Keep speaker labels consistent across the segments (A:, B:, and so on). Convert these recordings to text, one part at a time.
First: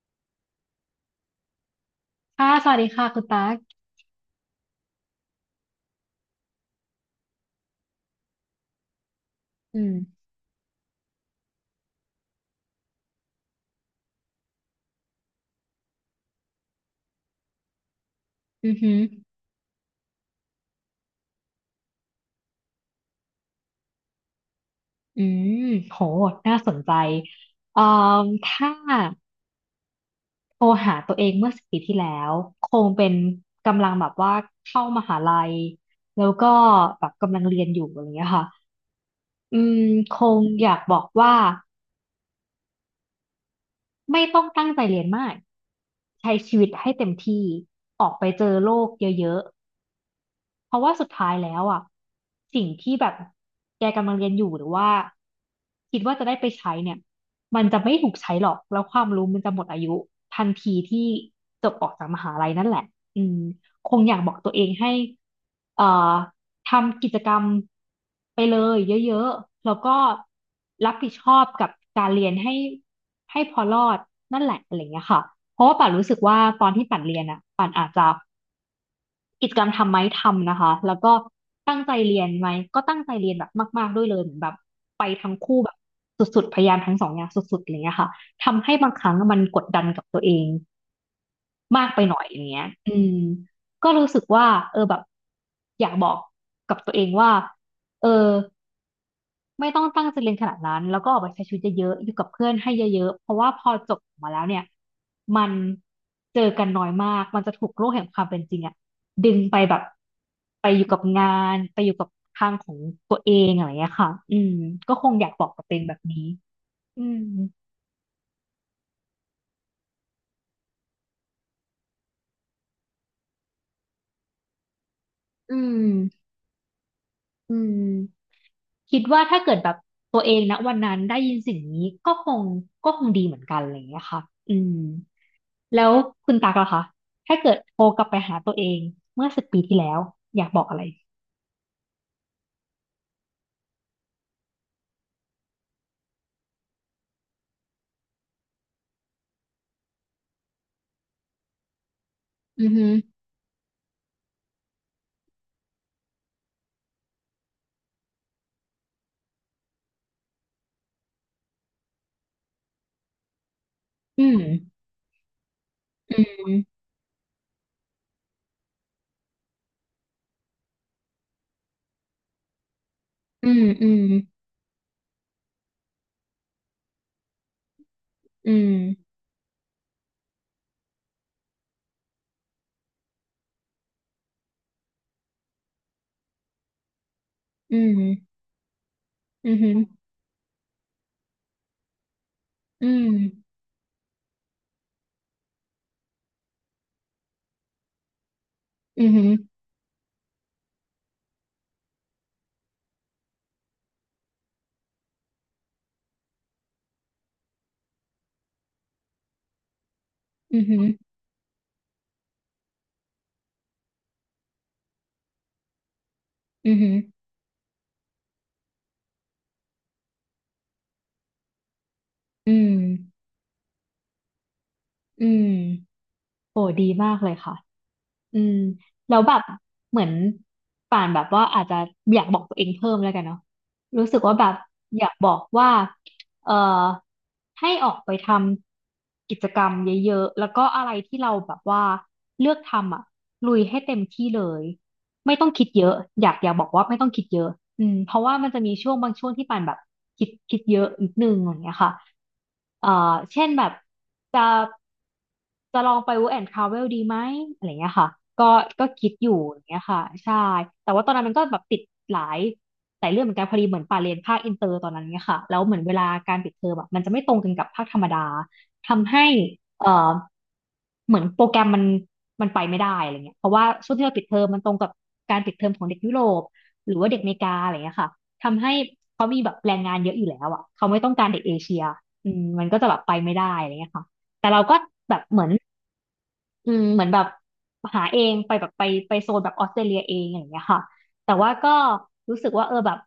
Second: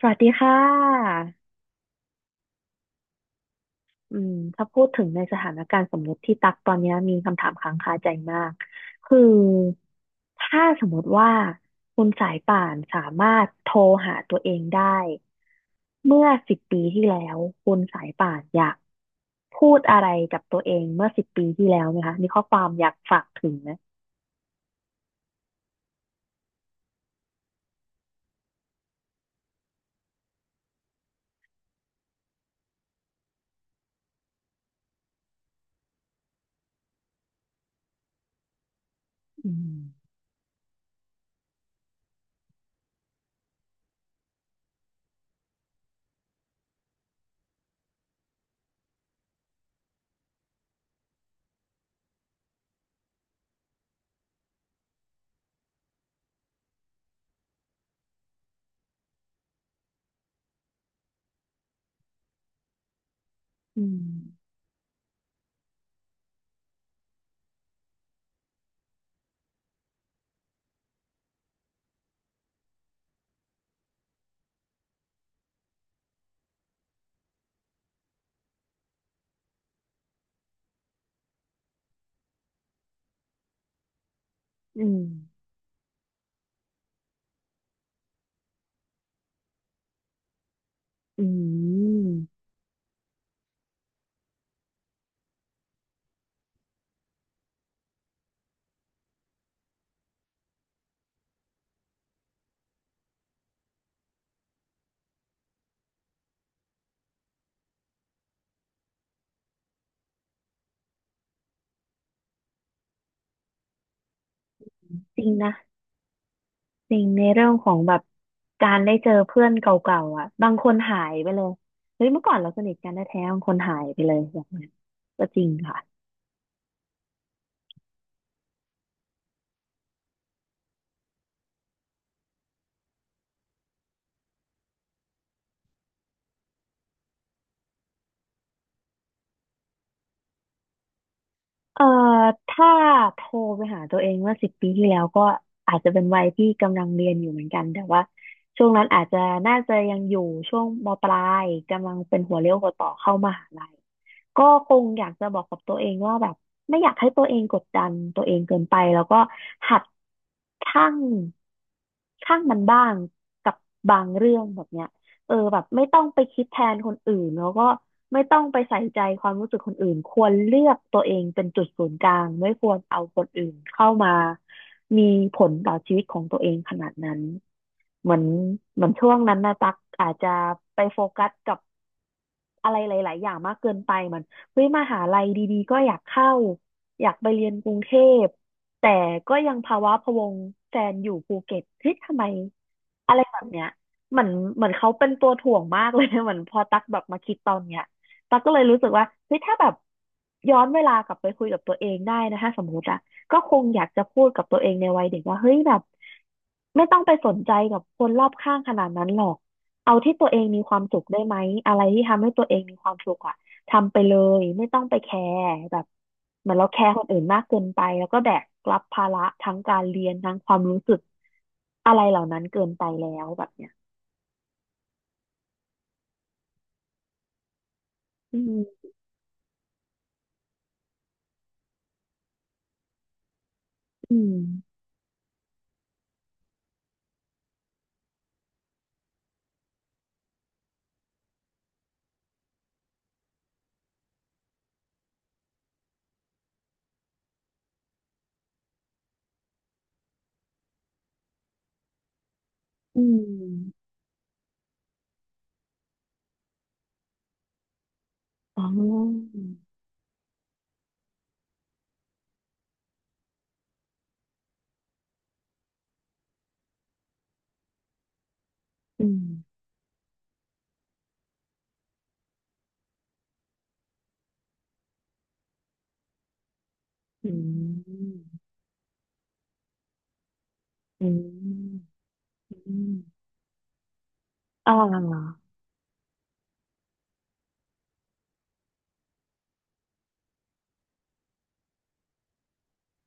A: สวัสดีค่ะ
B: ค่ะสวัสดีค่ะคุณตั๊ก
A: ถ้าพูดถึงในสถานการณ์สมมติที่ตักตอนนี้มีคำถามค้างคาใจมากคือ
B: อืม
A: ถ้าสมมติว่าคุณสายป่านสามารถโทรหาตัวเองได้เมื่อสิบปีที่แล้วคุณสายป่านอยา
B: อื
A: ก
B: อหือ
A: พูดอะไรกับตัวเองเมื่อสิบปีที่แล้วไหมคะมีข้อความอยากฝากถึงไหม
B: อืมโหน่าสนใจเอ่อถ้าโทรหาตัวเองเมื่อสิบปีที่แล้วคงเป็นกำลังแบบว่าเข้ามหาลัยแล้วก็แบบกำลังเรียนอยู่อะไรเงี้ยค่ะ
A: อื
B: อื
A: ม
B: มคงอยากบอกว่าไม่ต้องตั้งใจเรียนมากใช้ชีวิตให้เต็มที่ออกไปเจอโลกเยอะ เพราะว่าสุดท้ายแล้วอ่ะสิ่งที่แบบแกกำลังเรียนอยู่หรือว่าคิดว่าจะได้ไปใช้เนี่ยมันจะไม่ถูกใช้หรอกแล้วความรู้มันจะหมดอายุทันทีที่จบออกจากมหาลัยนั่นแหละอืม
A: อื
B: คง
A: ม
B: อยากบอกตัวเองให้เอ่อทำกิจกรรมไปเลยเยอะๆแล้วก็รับผิดชอบกับการเรียนให้พอรอดนั่นแหละอะไรเงี้ยค่ะเพราะว่าป่านรู้สึกว่าตอนที่ป่านเรียนอ่ะป่านอาจจะ กิจกรรมทำไหมทำนะคะแล้วก็ตั้งใจเรียนไหมก็ตั้งใจเรียนแบบมากๆด้วยเลยเหมือนแบบ
A: อืม
B: ไปทั้งคู่แบบสุดๆพยายามทั้งสองอย่างสุดๆอะไรเงี้ยค่ะทำให้บางครั้งมันกดดันกับตัวเอง
A: อื
B: มากไป
A: ม
B: หน่อยอย่างเงี้ยอืมก็รู้สึกว่าเออแบบอยากบอกกับตัวเองว่าเออ ไม่ต้องตั้งใจเรียนขนาดนั้นแล้วก็ออกไปใช้ชีวิตเยอะๆอยู่กับเพื่อนให้เยอะๆเพราะว่าพอจบออกมาแล้วเนี่ยมันเจอกันน้อยมากมันจะถูกโลกแห่งความเป็นจริงอะดึงไปแบบไปอยู่กับงานไปอยู่กับทางของตัวเองอะไรอย่างเงี้ยค่ะอืมก็คง
A: จ
B: อ
A: ริ
B: ยา
A: ง
B: กบอก
A: นะ
B: กับตัวเองแบบนี้
A: จริ
B: อื
A: ง
B: ม
A: ในเรื่องของแบบการได้เจอเพื่อนเก่าๆอ่ะบางคนหายไปเลยเฮ้ยเมื่อก่อนเราสนิทกันแท้ๆบางคนหายไปเลยอย่างเงี้ยก็จริง
B: อื
A: ค่ะ
B: มอืมคิดว่าถ้าเกิดแบบตัวเองนะวันนั้นได้ยินสิ่งนี้ก็คงดีเหมือนกันอะไรอย่างเงี้ยค่ะอืม แล้วคุณตากล่ะคะ ถ้าเกิดโทรกลับไปหาตัวเองเมื่อสิบปีที่แล้วอยากบอกอะไร
A: เอ่อถ้าโทรไปหาตัวเองเมื่อสิบปีที่แล้วก็อาจจะเป็นวัยที่กำลังเรียนอยู่เหมือนกันแต่ว่าช่วงนั้นอาจจะน่าจะยังอยู่ช่วงมปลายกำลังเป็นหัวเลี้ยวหั
B: อือ
A: วต่อ
B: ฮึ
A: เข้ามหาลัยก็คงอยากจะบอกกับตัวเองว่าแบบไม่อยากให้ตัวเองกดดันตัวเองเกินไปแล้วก็หัดชั่งชั่งมันบ้างกับบาง
B: อื
A: เรื่อ
B: ม
A: งแบบเนี้ย เออแบบไม่ต้อง
B: อื
A: ไปคิด
B: ม
A: แทนคนอื่นแล้วก็ไม่ต้องไปใส่ใจความรู้สึกคนอื่นควรเลือกตัวเองเป็นจุดศูนย์กลางไม่ควรเอาคนอื่
B: อื
A: น
B: ม
A: เข้า
B: อืม
A: มามีผลต่อชีวิตของตัวเองขนาดนั้นเหมือน
B: อืม
A: เหมือนช่วงนั้นนะตักอาจจะไปโฟกัสกับ อะไรหลายๆอย่างมากเกินไปเหมือนเฮ้ยมหาลัยดีๆก็อยากเข้าอยากไปเรียนกรุ
B: อื
A: งเท
B: ม
A: พแต่ก็
B: อื
A: ยังภาวะ
B: ม
A: พะวงแฟนอยู่ภูเก็ตเฮ้ยทำไม
B: อืม
A: อะไรแบบเนี้ยเหมือนเหมือนเขาเป็นตัวถ่วงมากเลย เหมือนพอตักแบบมาคิดตอนเนี้ยตักก็เลยรู้สึก
B: อื
A: ว่า
B: ม
A: เฮ้ยถ้าแบบย้อนเวลากลับไปคุยกับตัวเองได้นะถ้าสมมติอะก็คงอยากจะพูดกับตัวเองในวัยเด็กว่าเฮ้ยแบบไม่ต้องไปสนใจกับคนรอบข้างขนาดนั้นหรอก เอาที่ตัวเอง
B: อื
A: มีความ
B: ม
A: สุขได้ไหมอะไรที่ทำให้ตัวเองมีความสุขอะทำไปเลยไม่ต้องไปแคร์แบบเหมือนเรา
B: อื
A: แค
B: มอื
A: ร์
B: ม
A: คนอื่นมากเกินไปแล้วก็แบกรับภาระทั้งการเรียนทั้งความรู้สึกอะไรเหล่านั้น
B: อื
A: เกิน
B: ม
A: ไปแล้วแบบเนี้ย
B: อืม
A: อื
B: อืม
A: ม
B: แล้วแบบเหมือนป่านแบบว่าอาจจะอยากบอกตัวเองเพิ่มแล้วกันเนาะรู้
A: อื
B: สึก
A: ม
B: ว่าแบบอยากบอกว่าเอ่อให้ออกไปทำกิจกรรมเยอะๆแล้วก็อะไรที่เราแบบว่าเลือกทำอ่ะลุยให้เต็มที่เลย ไม่ต้องคิดเยอะอยากบอกว่าไม่ต้องคิดเยอะอืมเพราะว่ามันจะมีช่วงบางช่วงที่ปานแบบคิดเยอะนิดนึงอย่างเงี้ยค่ะเอ่
A: อื
B: อเช่นแบบ
A: ม
B: จะจะลองไป work and travel ดีไหมอะไรเงี้ยค่ะก็
A: อ๋อ
B: ก็คิดอยู่อย่างเงี้ยค่ะใช่แต่ว่าตอนนั้นมันก็แบบติดหลายหลายเรื่องเหมือนกันพอดีเหมือนปาเรียนภาคอินเตอร์ตอนนั้นเงี้ยค่ะแล้วเหมือนเวลาการปิดเทอมอะมันจะไม่ตรงกันกับภาคธรรมดา
A: อื
B: ทำ
A: ม
B: ให้เอ่อเหมือนโปรแกรมมันไปไม่ได้อะไรเงี้ยเพราะว่าช่วงที่เราปิดเทอมมันตรงกับการปิดเทอมของเด็กยุโรปหรือว่าเด็กอ
A: อื
B: เมริกาอะไรเงี้ยค่ะ
A: ม
B: ทำให้เขามีแบบแรงงานเยอะอยู่แล้วอ่ะเขาไม่
A: อื
B: ต้องการเด็กเอเชีย
A: ม
B: อืมมัน
A: อื
B: ก็จะแบบไป
A: ม
B: ไม่ได้อะไรเงี้ยค่ะแต่เรา
A: อ่
B: ก็แบบ
A: า
B: เหมือน อืมเหมือนแบบหาเองไปแบบไปโซนแบบออสเตรเลียเองอย่างเงี้ยค่ะแต่ว่าก็รู้สึกว่าเออแบบ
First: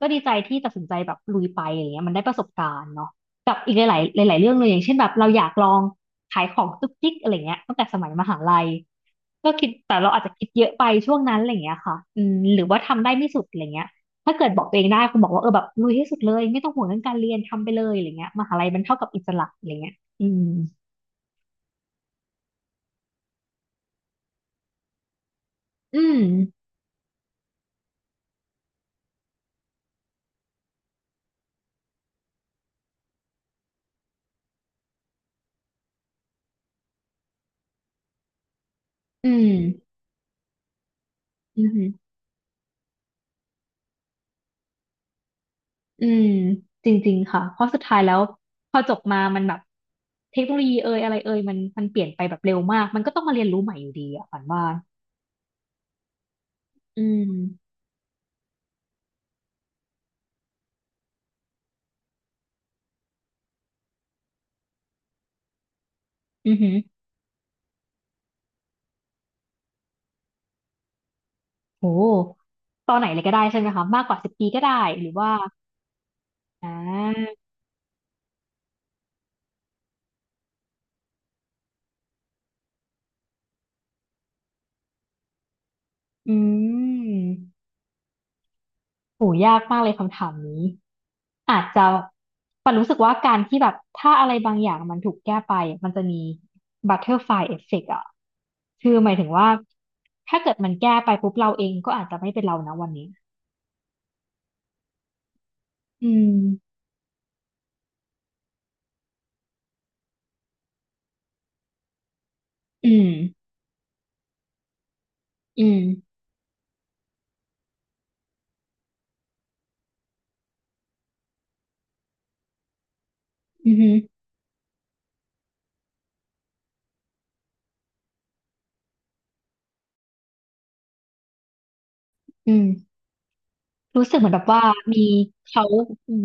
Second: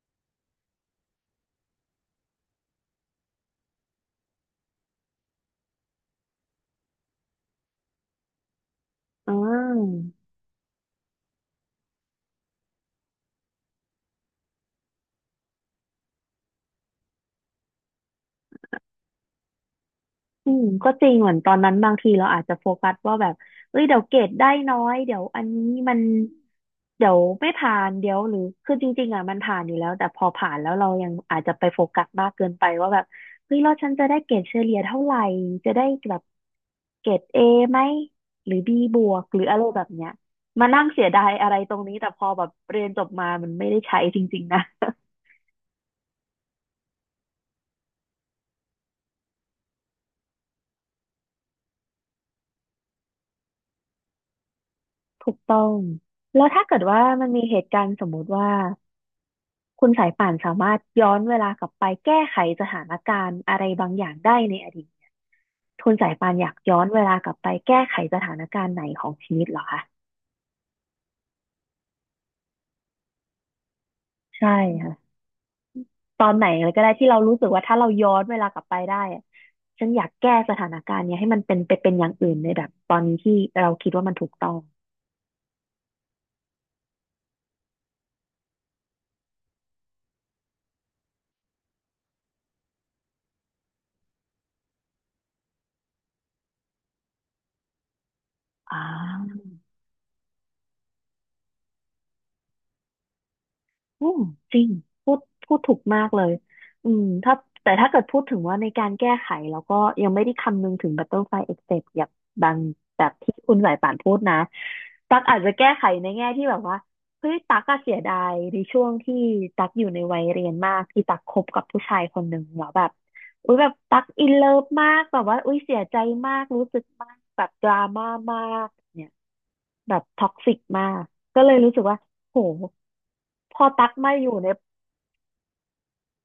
B: ก็ดีใจที่ตัดสินใจแบบลุยไปอย่างเงี้ยมันได้ประสบการณ์เนาะกับอีกหลายๆหลายๆเรื่องเลยอย่างเช่นแบบเราอยากลองขายของจุกจิกอะไรเงี้ยตั้งแต่สมัยมหาลัย
A: อ่
B: ก็คิดแต่
A: า
B: เราอาจจะคิดเยอะไปช่วงนั้นอะไรเงี้ยค่ะอืมหรือว่าทำได้ไม่สุดอะไรเงี้ยถ้าเกิดบอกตัวเองได้คุณบอกว่าเออแบบลุยให้สุดเลยไม่ต้องห่วงเรื่องการเรียนทำไปเลยอะไรเงี้ยมหาลัยมันเท่ากับอิสระอะไรเงี้ยอืม
A: อืมก็จริงเหมือนตอนนั้นบางทีเราอาจจะโฟกัสว่าแบบเอ้ยเดี๋ยวเกรดได้น้อยเดี๋ยวอันนี้มัน
B: อืม
A: เดี๋ยวไม่ผ่านเดี๋ยวหรือคือจริงๆอ่ะมันผ่านอยู่แล้วแต่พอผ่านแล้วเรายังอาจจะไปโฟกัสมากเกินไปว่าแบบเฮ้ยแล้วฉันจะได้เกรดเฉลี่ยเท่าไหร่จะได้แบบเกรดเอไหมหรือบีบวก
B: อื
A: หรือ
B: ม
A: อะไรแบบเนี้ยมานั่งเสียดายอะไร
B: อื
A: ตรงนี้
B: ม
A: แต่พอแบบเรียนจบมามันไม่ได้ใช้จริงๆนะ
B: อืมจริงๆค่ะ เพราะสุดท้ายแล้วพอจบมา มันแบบเทคโนโลยีเอ่ยอะไรเอ่ยมันเปลี่ยนไปแบบเร็วมาก มันก็ต้องมาเรียนรู้ใหม่อยู่ดีอะฝันว่า
A: ถูกต้องแล้วถ้าเกิดว่า
B: อื
A: มันมีเหตุ
B: ม
A: การณ์สมมุติว่า คุณสายป่านสามารถย้อนเวลากลับไปแก้ไขสถานการณ์อะไรบางอย่างได้ในอดีตคุณสายป่านอยา
B: อื
A: ก
B: อหือ
A: ย้อนเวลากลับไปแก้ไขสถานการณ์ไหนของชีวิตเหรอคะ
B: โอ้ตอนไหนเลยก็ได้ใช่ไหมคะมากกว่าสิบปี
A: ใช่
B: ก็ได้ห
A: ค่ะ
B: รือว่า
A: ตอนไหน
B: อ่
A: เลยก็ได้ที่เรารู้
B: า
A: สึกว่าถ้าเราย้อนเวลากลับไปได้อะฉันอยากแก้สถานการณ์เนี้ยให้มันเป็นไปเป็นอย่างอื่นในแบบตอนนี้ที่เราคิดว่ามันถูกต้อง
B: อืม โหยากมากเลยคำถามนี้อาจจะปันรู้สึกว่าการที่แบบถ้าอะไรบางอย่างมันถูกแก้ไปมันจะมีบัตเตอร์ฟลายเอฟเฟกต์อ่ะ
A: อ่า
B: คือหมายถึงว่าถ้าเกิดมันแก้ไปปุ๊บเราเองก็อาจจะไม่เป็นเรานะวันนี้
A: อืมจริงพูดพูดถูกมา
B: อื
A: กเล
B: ม
A: ยอืมถ้าแต่ถ้าเกิดพูดถึงว่าในการแก้ไขแล้วก็ยังไม่ได้คำนึงถึง Butterfly Effect อย่างบาง
B: อื
A: แบ
B: ม
A: บที่คุณสายป่านพูดนะตักอาจจะ
B: อื
A: แก้
B: ม
A: ไขในแง่ที่แบบว่าเฮ้ยตักก็เสียดายในช่วงที่ตักอยู่ในวัยเรียนมากที่ตักคบกับผู้ชายคนหนึ่งแล้วแบบอุ้ยแบ
B: อื
A: บ
B: มอหือ
A: ตักอินเลิฟมากแบบว่าอุ้ยเสียใจมากรู้สึกมากแบบดราม่ามากเนี่ย แบบท็อกซิกมาก ก็เลยรู้สึกว่า โห
B: อืม
A: พอตัก
B: รู้
A: มา
B: สึก
A: อ
B: เหมือน
A: ยู่
B: แบ
A: ใน
B: บว่ามีเขาอืม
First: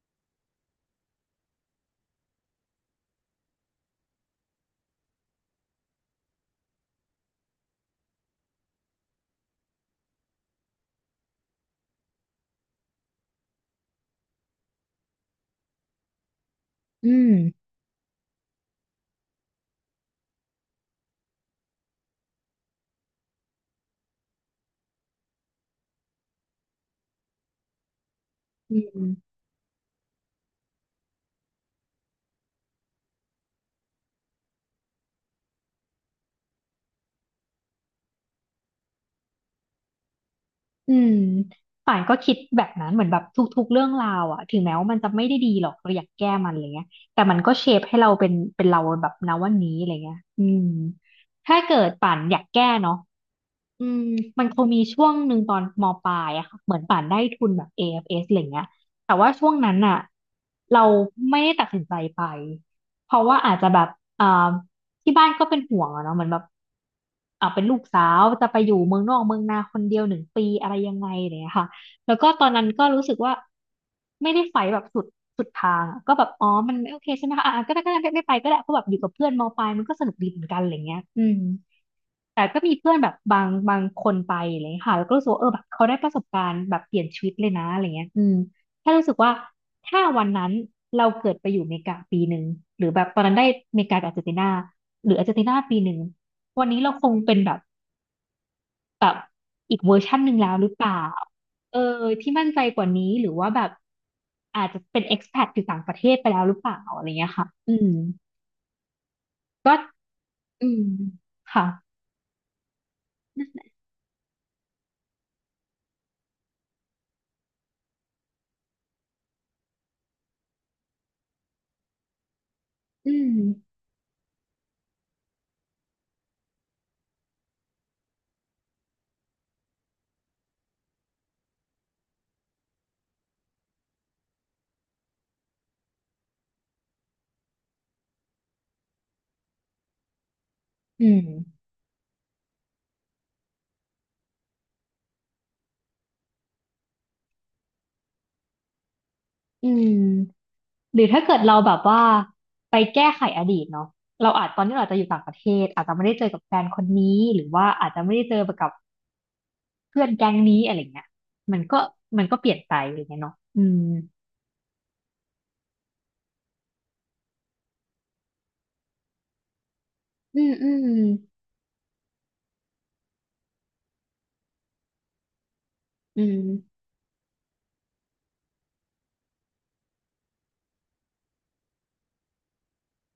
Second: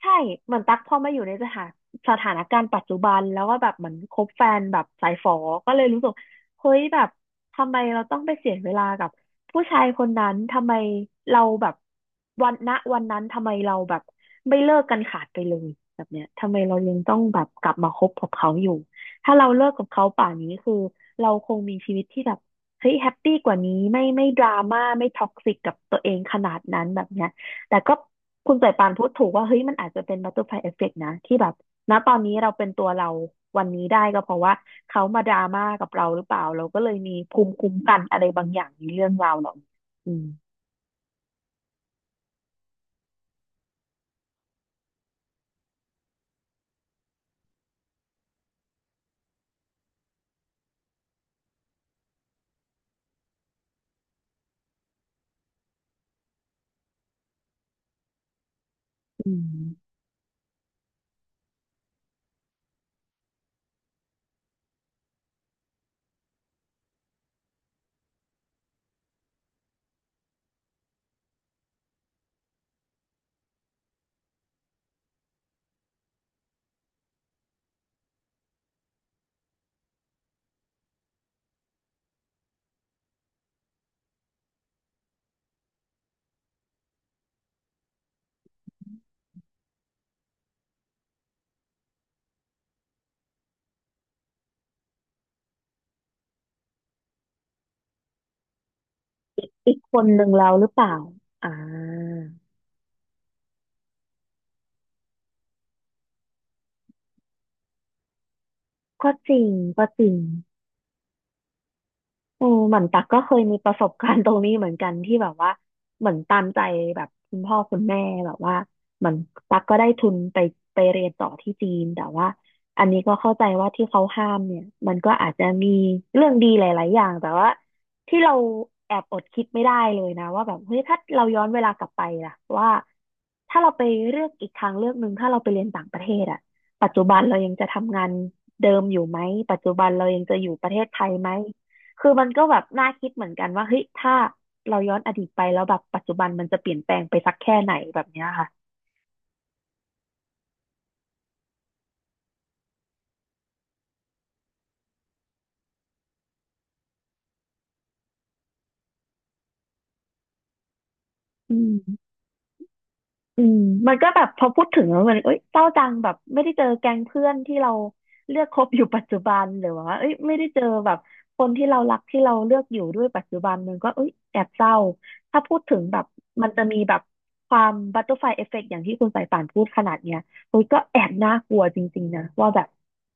A: ใช่เหมือนตั๊กพอมาอยู่ในสถานการณ์ปัจจุบันแล้วก็แบบเหมือนคบแฟนแบบสายฝอก็เลยรู้สึกเฮ้ยแบบทำไมเราต้องไปเสียเวลากับผู้ชายคนนั้นทำไมเราแบบวันณวันนั้นทำไมเราแบบไม่เลิกกันขาดไปเลยแบบเนี้ยทำไมเรายัง
B: อื
A: ต้อง
B: ม
A: แบบกลับมาคบกับเขาอยู่ถ้าเราเลิกกับเขาป่านนี้คือเราคงมีชีวิตที่แบบเฮ้ยแฮปปี้กว่านี้ไม่ไม่ดราม่าไม่ท็อกซิกกับตัวเองขนาดนั้นแบบเนี้ย แต่ก็คุณสาย
B: อื
A: ปานพูดถูก
B: ม
A: ว่าเฮ้ยมันอาจจะเป็นบัตเตอร์ฟลายเอฟเฟกต์นะที่แบบณตอนนี้เราเป็นตัวเราวันนี้ได้ก็เพราะว่าเขามาดราม่ากับเราหรือเปล่าเราก็เลยมีภูมิคุ้มกันอะไรบางอย่างในเรื่องราวเหล่านี้อืม
B: อืมป่านก็คิดแบบนั้นเหมือนแบบทุกๆเรื่องราวอะถึงแม้ว่ามันจะไม่ได้ดีหรอกเราอยากแก้มันอะไรเงี้ยแต่มันก็เชฟให้เราเป็นเราแบบณวันนี้อะไรเงี้ยอืมถ้าเกิดป่านอยากแก้เนาะอืมมันคงมีช่วงหนึ่งตอนมปลายอะค่ะเหมือนป่านได้ทุนแบบ AFS อเอฟเอสอะไรเงี้ยแต่ว่า
A: อื
B: ช่วงนั้น
A: ม
B: อะเราไม่ได้ตัดสินใจไปเพราะว่าอาจจะแบบอ่า ที่บ้านก็เป็นห่วงอะเนาะเหมือนแบบเป็นลูกสาวจะไปอยู่เมืองนอกเมืองนาคนเดียวหนึ่งปีอะไรยังไงอะไรอย่างเนี่ยค่ะแล้วก็ตอนนั้นก็รู้สึกว่าไม่ได้ไฟแบบสุดทางอะก็แบบอ๋อมันไม่โอเคใช่ไหมคะอ่ะก็ได้ก็ได้ไม่ไปก็ได้เพราะแบบอยู่กับเพื่อนมปลายมันก็สนุกดีเหมือนกันอะไรเงี้ยอืม แต่ก็มีเพื่อนแบบบางคนไปอะไรอย่างเลยค่ะแล้วก็รู้สึกว่าเออแบบเขาได้ประสบการณ์แบบเปลี่ยนชีวิตเลยนะอะไรเงี้ยอืมแค่รู้สึกว่าถ้าวันนั้นเราเกิดไปอยู่อเมริกาปีหนึ่งหรือแบบตอนนั้นได้อเมริกากับอาร์เจนตินาหรืออาร์เจนตินาปีหนึ่งวันนี้เราคงเป็นแบบ
A: อี
B: อี
A: ก
B: กเว
A: ค
B: อร์
A: น
B: ชั
A: ห
B: น
A: นึ่
B: ห
A: ง
B: นึ่ง
A: เรา
B: แล้ว
A: ห
B: ห
A: รื
B: รื
A: อ
B: อ
A: เป
B: เป
A: ล่า
B: ล่า
A: อ่า
B: เออที่มั่นใจกว่านี้หรือว่าแบบอาจจะเป็น expat อยู่ต่างประเทศไปแล้วหรือเปล่าอะไรเงี้ยค่ะอืม
A: ก็จริง
B: ก็
A: ก็จริง
B: อืมค่ะ
A: เอมเหมือนตักก็เคยมีประสบการณ์ตรงนี้เหมือนกันที่แบบว่าเหมือนตามใจแบบคุณพ่อคุณแม่แบบว่าเหมือนตักก็ได้ทุนไปไปเรียนต่อที่จีนแต่ว่าอันนี้
B: อื
A: ก็เข้า
B: ม
A: ใจว่าที่เขาห้ามเนี่ยมันก็อาจจะมีเรื่องดีหลายๆอย่างแต่ว่าที่เราแอบอดคิดไม่ได้เลยนะว่าแบบเฮ้ยถ้าเราย้อนเวลากลับไปล่ะว่าถ้าเราไปเลือกอีกทางเลือกหนึ่งถ้าเราไปเรียนต่างประเทศอะปัจจุบันเรายังจะทำงานเดิมอยู่ไหมปัจจุบันเรายังจะอยู่ประเทศไท
B: อื
A: ยไหม
B: ม
A: คือมันก็แบบน่าคิดเหมือนกันว่าเฮ้ยถ้าเราย้อนอดีตไปแล้วแบบปัจจุบันมันจะเปลี่ยนแปลงไปสักแค่ไหนแบบเนี้ยค่ะ
B: อืมหรือถ้าเกิดเราแบบว่าไปแก้ไขอดีตเนาะเราอาจตอนนี้เราอาจจะอยู่ต่างประเทศอาจจะไม่ได้เจอกับแฟนคนนี้หรือว่าอาจจะไม่ได้เจอกับเพื่อนแก๊งนี้อะไรเงี้ย
A: อื
B: มันก็
A: ม
B: มันก็เปลี่ยนไปอะไรเงี้ยเนาะ
A: อืม
B: อืม
A: มันก็แบบพอพูดถึงแล้วมันเอ้ยเศร้าจังแบบไม่ได้เจอแก๊งเพื่อนที่เราเลือกคบอยู่ปัจจุบันหรือว่าเอ้ยไม่
B: อื
A: ได้
B: ม
A: เจอ
B: อืม
A: แบบคนที่เรารักที่เราเลือกอยู่ด้วยปัจจุบันมันก็เอ้ยแอบเศร้าถ้าพูดถึงแบบ
B: อื
A: มันจะมี
B: ม
A: แบบความบัตเตอร์ฟลายเอฟเฟกต์อย่างที่คุณสายป่านพูดขนาดเนี้ยเฮ้ยก็แอบน่ากลัวจริงๆนะว่าแบบ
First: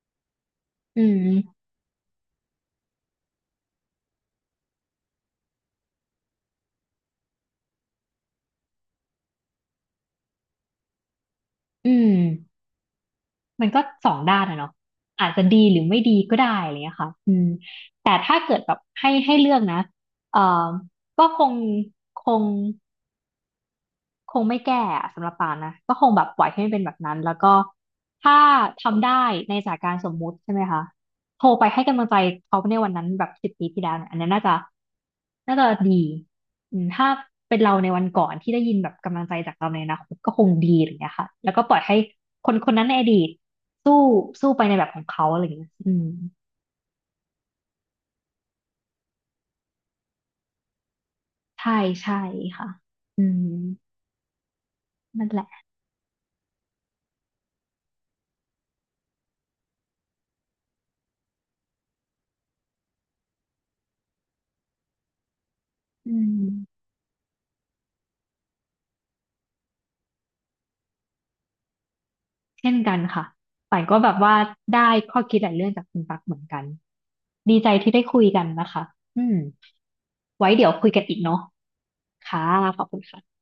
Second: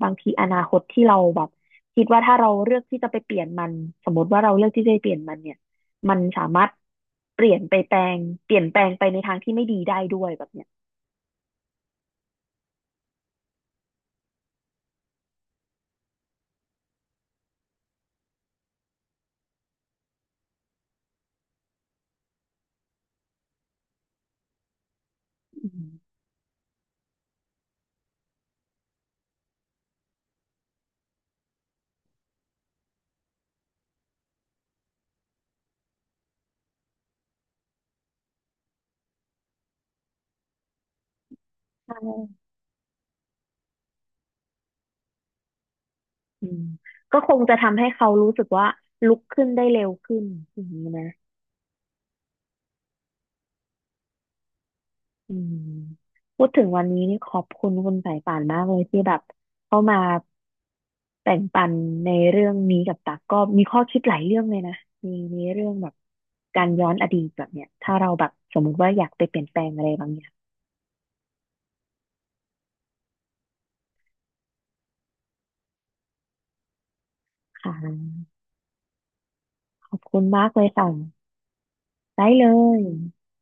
A: บางทีอนาคตที่
B: อื
A: เรา
B: ม
A: แบบคิดว่าถ้าเราเลือกที่จะไปเปลี่ยนมันสมมติว่าเราเลือกที่จะไปเปลี่ยนมันเนี่ย มันสามารถเปลี่ยนไปแปลงเปลี่ยนแปลงไปในทางที่ไม่ดีได้ด้วยแบบเนี้ย
B: อืมมันก็สองด้านอะเนาะอาจจะดีหรือไม่ดีก็ได้อะไรเงี้ยค่ะอืมแต่ถ้าเกิดแบบให้เลือกนะเอ่อก็คง คงไม่แก้อะสำหรับปาน
A: อื
B: นะก็คง
A: ม
B: แบบปล่อยให้มันเป็นแบบนั้นแล้วก็ถ้าทำได้ในสถานการณ์สมมุติใช่ไหมคะโทรไปให้กำลังใจเขาในวันนั้นแบบ10 ปีที่แล้วเนี่ยอันนี้นน่าจะดีอืมถ้าเป็นเราในวันก่อนที่ได้ยินแบบกำลังใจจากเราในอนาคตก็คงดีอะไรอย่างเงี้ยค่ะแล้วก็ปล่อย
A: ใช
B: ให้
A: ่
B: คนคนนั้นในอดีตสู้สู้ไปในแบบของเขาอะไรอย่างเงี้ยอืม
A: อืมก็คงจะทำให้เขารู้สึกว่าลุกขึ้นได้เร็วขึ้นอย่างนี้นะ
B: ใช่ใช่ค่ะอืมนั่น
A: อื
B: แห
A: ม
B: ละ
A: พูดถึงวันนี้นี่ขอบคุณคุณสายป่านมากเลยที่แบบเข้ามาแบ่งปันในเรื่องนี้กับตักก็มีข้อคิดหลายเรื่องเลยนะมีมีเรื่องแบบ
B: อื
A: การย้
B: ม
A: อนอดีตแบบเนี้ยถ้าเราแบบสมมุติว่าอยากไปเปลี่ยนแปลงอะไรบางอย่าง
B: เช่นกันค่ะป่านก็แบบว่าได้ข้อคิดหลายเรื่องจากคุณปักเหมือนกัน ดี
A: ค่
B: ใจที่ได้คุ
A: ะ
B: ยกันนะคะอืม
A: ขอบคุณมา
B: ไว้
A: กเล
B: เดี๋
A: ย
B: ยว
A: ค่ะ
B: คุยกันอีกเนาะ
A: ได้
B: ค่ะ
A: เล
B: ข
A: ย
B: อบคุณค่ะ